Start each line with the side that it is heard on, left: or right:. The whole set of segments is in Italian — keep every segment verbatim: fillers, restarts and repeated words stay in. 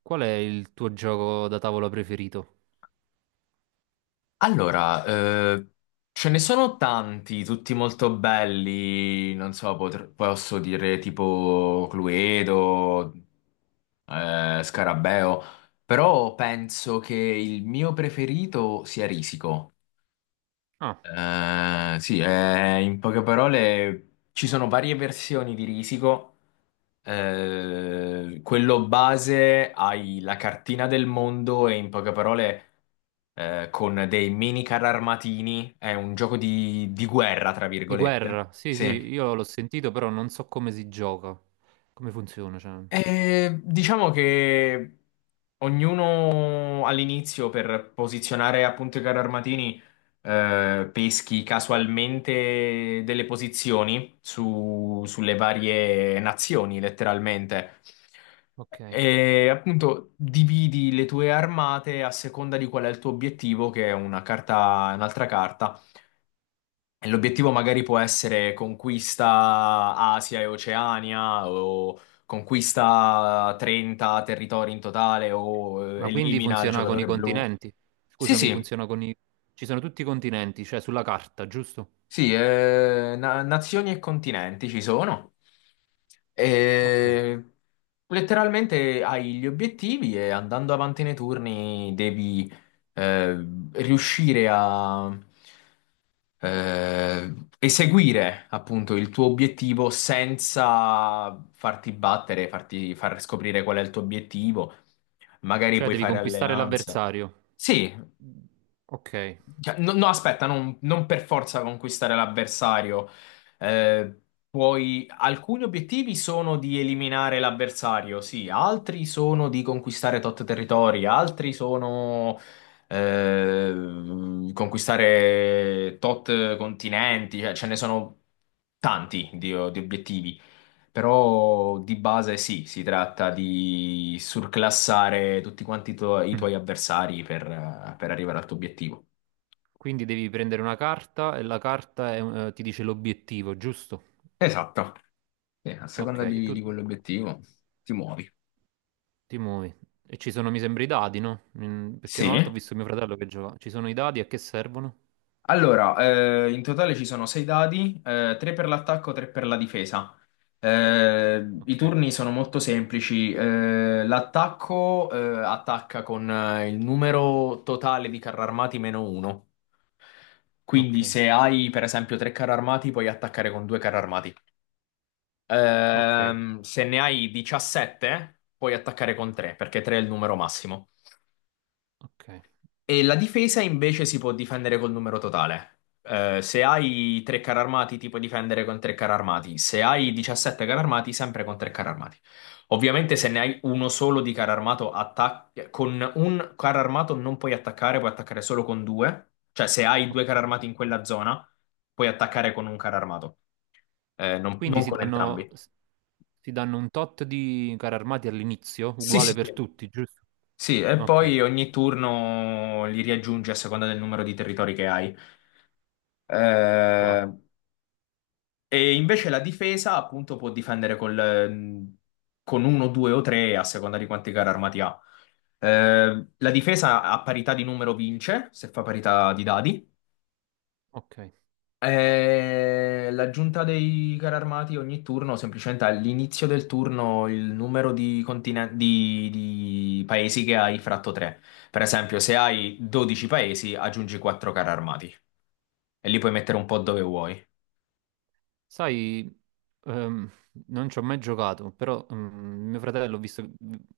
right: Qual è il tuo gioco da tavola preferito?
left: Allora, eh, ce ne sono tanti, tutti molto belli, non so, potr- posso dire tipo Cluedo, eh, Scarabeo, però penso che il mio preferito sia Risico.
right: Ah,
left: Eh, sì, eh, in poche parole ci sono varie versioni di Risico. Eh, quello base hai la cartina del mondo e in poche parole eh, con dei mini carri armatini, è un gioco di, di guerra, tra
right: di
left: virgolette.
right: guerra. Sì,
left: Sì.
right: sì, io l'ho sentito, però non so come si gioca, come funziona, cioè.
left: E diciamo che ognuno all'inizio per posizionare appunto i carri armatini eh, peschi casualmente delle posizioni su- sulle varie nazioni, letteralmente.
right: Ok.
left: E appunto dividi le tue armate a seconda di qual è il tuo obiettivo, che è una carta, un'altra carta. L'obiettivo magari può essere conquista Asia e Oceania o conquista trenta territori in totale o eh,
right: Ma quindi
left: elimina il
right: funziona con i
left: giocatore blu.
right: continenti?
left: Sì,
right: Scusami,
left: sì,
right: funziona con i... Ci sono tutti i continenti, cioè sulla carta, giusto?
left: sì, eh, na- nazioni e continenti ci sono.
right: Ok.
left: E letteralmente hai gli obiettivi e andando avanti nei turni devi eh, riuscire a eh, eseguire appunto il tuo obiettivo senza farti battere, farti far scoprire qual è il tuo obiettivo, magari
right: Cioè
left: puoi
right: devi
left: fare
right: conquistare
left: alleanza.
right: l'avversario.
left: Sì,
right: Ok.
left: cioè, no, no, aspetta, non, non per forza conquistare l'avversario. Eh, puoi- Alcuni obiettivi sono di eliminare l'avversario, sì, altri sono di conquistare tot territori, altri sono eh, conquistare tot continenti, cioè, ce ne sono tanti di, di obiettivi. Però di base sì, si tratta di surclassare tutti quanti i tuoi i
right: Mm.
left: tuoi avversari per eh, per arrivare al tuo obiettivo.
right: Quindi devi prendere una carta e la carta è un- eh, ti dice l'obiettivo, giusto?
left: Esatto. Sì, a
right: Ok,
left: seconda
right: e
left: di,
right: tu
left: di quell'obiettivo ti muovi.
right: Timui. E ci sono, mi sembra, i dadi, no? Mm. Perché
left: Sì.
right: una volta ho visto mio fratello che giocava. Ci sono i dadi a che servono?
left: Allora, eh, in totale ci sono sei dadi, eh, tre per l'attacco, tre per la difesa. Eh, I
right: Ok,
left: turni sono molto semplici. eh, l'attacco, eh, attacca con eh, il numero totale di carri armati meno uno. Quindi
right: ok,
left: se hai per esempio tre carri armati, puoi attaccare con due carri armati.
right: ok,
left: Ehm, se ne hai diciassette, puoi attaccare con tre, perché tre è il numero massimo.
right: ok,
left: E la difesa invece si può difendere col numero totale. Eh, se hai tre carri armati, ti puoi difendere con tre carri armati. Se hai diciassette carri armati, sempre con tre carri armati. Ovviamente, se ne hai uno solo di carro armato, attac- con un carro armato non puoi attaccare, puoi attaccare solo con due. Cioè, se hai due carri
right: ok.
left: armati in quella zona, puoi attaccare con un carro armato. Eh, non,
right: Quindi
left: non
right: si
left: con
right: danno,
left: entrambi.
right: si danno un tot di carri armati all'inizio,
left: Sì,
right: uguale
left: sì,
right: per
left: sì.
right: tutti, giusto?
left: Sì, e
right: Ok,
left: poi ogni turno li riaggiungi a seconda del numero di territori che hai.
right: wow,
left: Eh, E invece la difesa, appunto, può difendere col- mm, con uno, due o tre a seconda di quanti carri armati ha. Eh, la difesa a parità di numero vince, se fa parità di dadi.
right: ok.
left: Eh, l'aggiunta dei carri armati ogni turno, semplicemente all'inizio del turno, il numero di, continen- di- di paesi che hai fratto tre. Per esempio, se hai dodici paesi, aggiungi quattro carri armati e li puoi mettere un po' dove vuoi.
right: Sai, ehm, non ci ho mai giocato, però mm, mio fratello ho visto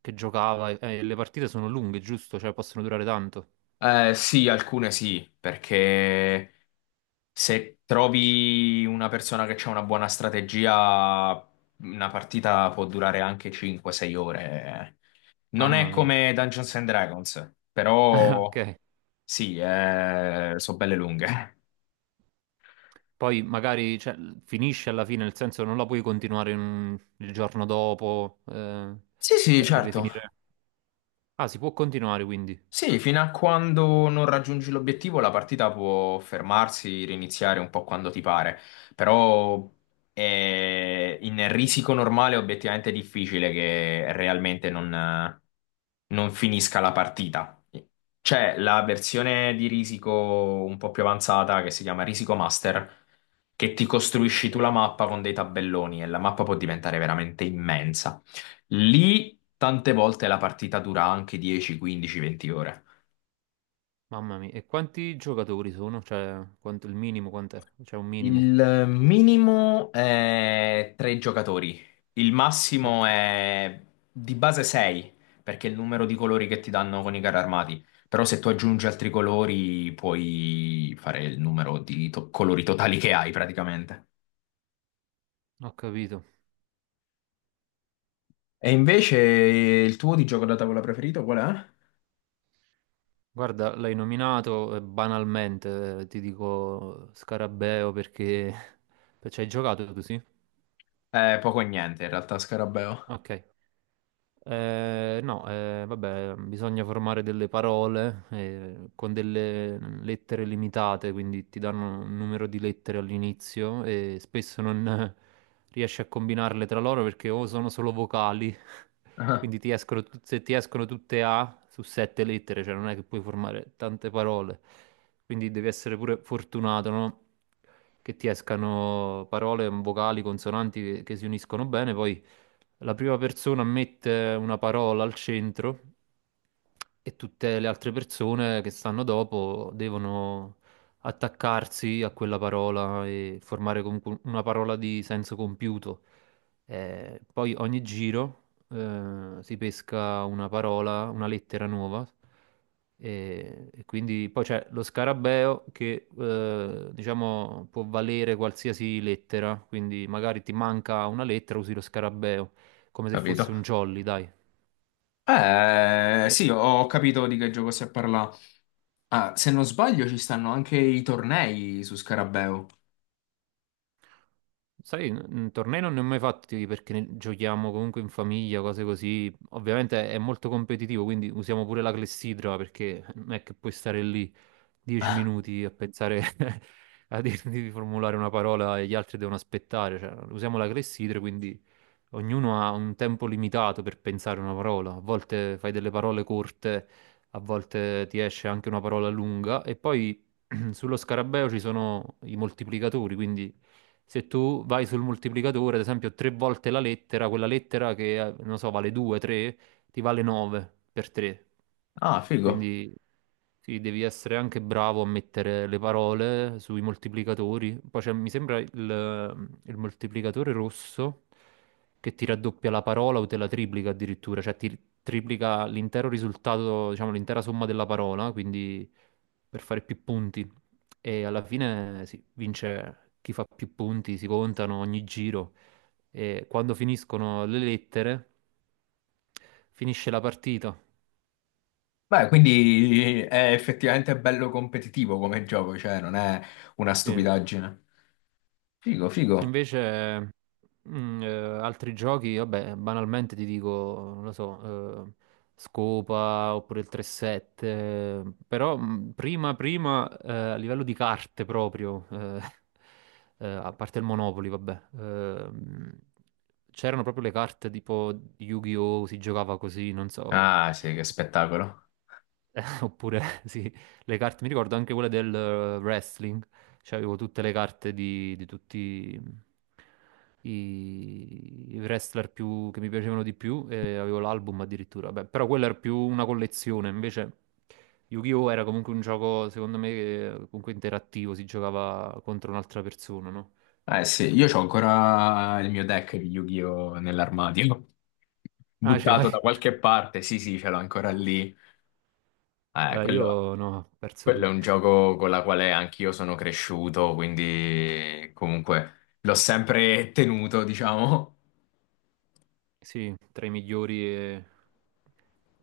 right: che giocava e e le partite sono lunghe, giusto? Cioè possono durare tanto.
left: Eh, sì, alcune sì, perché. Se trovi una persona che ha una buona strategia, una partita può durare anche cinque sei ore. Non è
right: Mamma mia.
left: come Dungeons and Dragons, però
right: Ok.
left: sì, eh, sono belle lunghe.
right: Poi magari cioè, finisce alla fine, nel senso non la puoi continuare in un- il giorno dopo, eh,
left: Sì, sì,
right: cioè deve
left: certo.
right: finire. Ah, si può continuare quindi.
left: Sì, fino a quando non raggiungi l'obiettivo la partita può fermarsi, riniziare un po' quando ti pare, però è- in risico normale è obiettivamente difficile che realmente non, non finisca la partita. C'è la versione di risico un po' più avanzata che si chiama Risico Master, che ti costruisci tu
right: Ok.
left: la mappa con dei tabelloni e la mappa può diventare veramente immensa. Lì tante volte la partita dura anche dieci, quindici, venti ore.
right: Mamma mia, e quanti giocatori sono? Cioè, quanto, il minimo quant'è? C'è un minimo.
left: Il minimo è tre giocatori, il massimo
right: Ok,
left: è di base sei, perché è il numero di colori che ti danno con i carri armati. Però se tu aggiungi altri colori puoi fare il numero di to- colori totali che hai praticamente.
right: ho capito.
left: E invece il tuo di gioco da tavola preferito qual
right: Guarda, l'hai nominato eh, banalmente, eh, ti dico Scarabeo perché... Ci hai giocato tu, sì?
left: è? Eh, poco e niente in realtà, Scarabeo.
right: Ok. Eh, no, eh, vabbè, bisogna formare delle parole eh, con delle lettere limitate, quindi ti danno un numero di lettere all'inizio e spesso non eh, riesci a combinarle tra loro perché o sono solo vocali,
left: Ah,
right: quindi ti escono, tut- se ti escono tutte A su sette lettere, cioè non è che puoi formare tante parole, quindi devi essere pure fortunato, no? Che ti escano parole vocali, consonanti che, che si uniscono bene, poi la prima persona mette una parola al centro e tutte le altre persone che stanno dopo devono attaccarsi a quella parola e formare comunque una parola di senso compiuto. Eh, poi ogni giro eh, si pesca una parola, una lettera nuova. E, e quindi poi c'è lo scarabeo che eh, diciamo può valere qualsiasi lettera, quindi magari ti manca una lettera, usi lo scarabeo come se fosse
left: capito.
right: un jolly, dai.
left: Eh,
right: Come-
left: sì, ho capito di che gioco si parla. Ah, se non sbaglio ci stanno anche i tornei su Scarabeo.
right: Sai, n- tornei non ne ho mai fatti perché ne- giochiamo comunque in famiglia, cose così. Ovviamente è molto competitivo, quindi usiamo pure la clessidra perché non è che puoi stare lì dieci
left: Ah,
right: minuti a pensare a di di formulare una parola e gli altri devono aspettare. Cioè, usiamo la clessidra, quindi ognuno ha un tempo limitato per pensare una parola. A volte fai delle parole corte, a volte ti esce anche una parola lunga. E poi sullo scarabeo ci sono i moltiplicatori, quindi se tu vai sul moltiplicatore, ad esempio, tre volte la lettera, quella lettera che, eh, non so, vale due, tre, ti vale nove per tre.
left: figo.
right: Quindi sì, devi essere anche bravo a mettere le parole sui moltiplicatori. Poi c'è, mi sembra il, il moltiplicatore rosso che ti raddoppia la parola o te la triplica addirittura, cioè ti triplica l'intero risultato, diciamo l'intera somma della parola, quindi per fare più punti. E alla fine sì, vince chi fa più punti, si contano ogni giro e quando finiscono le lettere finisce la partita.
left: Beh, quindi è effettivamente bello competitivo come gioco, cioè non è una
right: Sì.
left: stupidaggine. Figo, figo.
right: Invece, mm, eh, altri giochi, vabbè, banalmente ti dico, non lo so, eh, Scopa oppure il tre sette, eh, però mm, prima, prima, eh, a livello di carte proprio, eh, eh, a parte il Monopoli, vabbè, ehm, c'erano proprio le carte tipo di Yu-Gi-Oh! Si giocava così, non so.
left: Ah, sì, che spettacolo.
right: Eh, Oppure, sì, le carte, mi ricordo anche quelle del eh, wrestling, cioè avevo tutte le carte di, di tutti i, i wrestler più, che mi piacevano di più e avevo l'album addirittura. Beh, però quella era più una collezione, invece Yu-Gi-Oh! Era comunque un gioco, secondo me, che- comunque interattivo, si giocava contro un'altra persona, no?
left: Eh sì, io ho ancora il mio deck di Yu-Gi-Oh! Nell'armadio,
right: Ah, ce
left: buttato da
right: l'hai?
left: qualche parte. Sì, sì, ce l'ho ancora lì. Eh,
right: Eh,
left: quello,
right: io no, ho perso
left: quello è un
right: tutto.
left: gioco con la quale anch'io sono cresciuto, quindi comunque l'ho sempre tenuto, diciamo.
right: Sì, tra i migliori e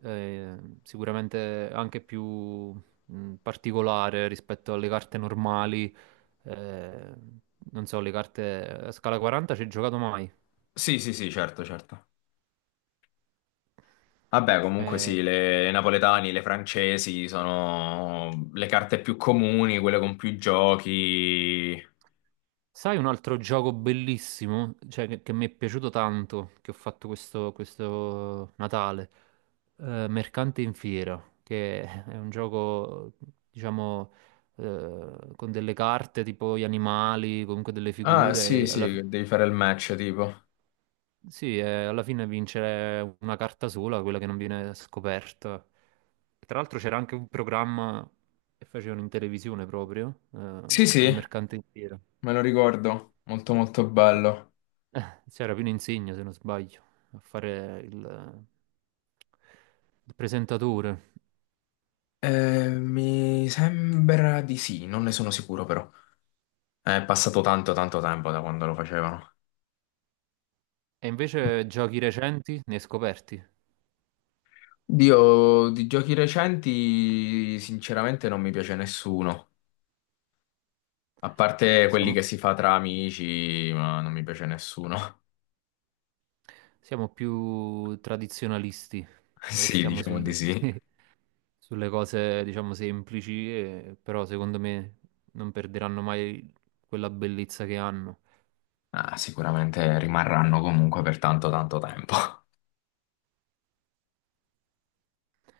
right: eh, sicuramente anche più mh, particolare rispetto alle carte normali. eh, Non so, le carte a scala quaranta ci hai giocato mai?
left: Sì, sì, sì, certo, certo. Vabbè, comunque sì,
right: Eh,
left: le napoletani, le francesi sono le carte più comuni, quelle con più giochi.
right: Sai un altro gioco bellissimo, cioè che, che mi è piaciuto tanto, che ho fatto questo, questo Natale? Eh, Mercante in Fiera, che è un gioco, diciamo, eh, con delle carte tipo gli animali, comunque delle
left: Ah, sì,
right: figure. E alla, fi-
left: sì, devi fare il match, tipo.
right: sì, eh, alla fine vince una carta sola, quella che non viene scoperta. Tra l'altro c'era anche un programma che facevano in televisione proprio,
left: Sì,
right: eh, sul
left: sì,
right: Mercante in Fiera.
left: me lo ricordo. Molto, molto bello.
right: Eh, C'era Pino Insegno, se non sbaglio, a fare il, il presentatore.
left: Eh, mi sembra di sì, non ne sono sicuro però. È passato tanto, tanto tempo da quando lo facevano.
right: E invece giochi recenti ne scoperti.
left: Dio, di giochi recenti, sinceramente non mi piace nessuno. A parte quelli
right: Siamo,
left: che si fa tra amici, ma non mi piace nessuno.
right: siamo più tradizionalisti,
left: Sì,
right: restiamo
left: diciamo di
right: sul-
left: sì.
right: sulle cose, diciamo, semplici, e- però secondo me non perderanno mai quella bellezza che hanno.
left: Ah, sicuramente rimarranno comunque per tanto tanto tempo.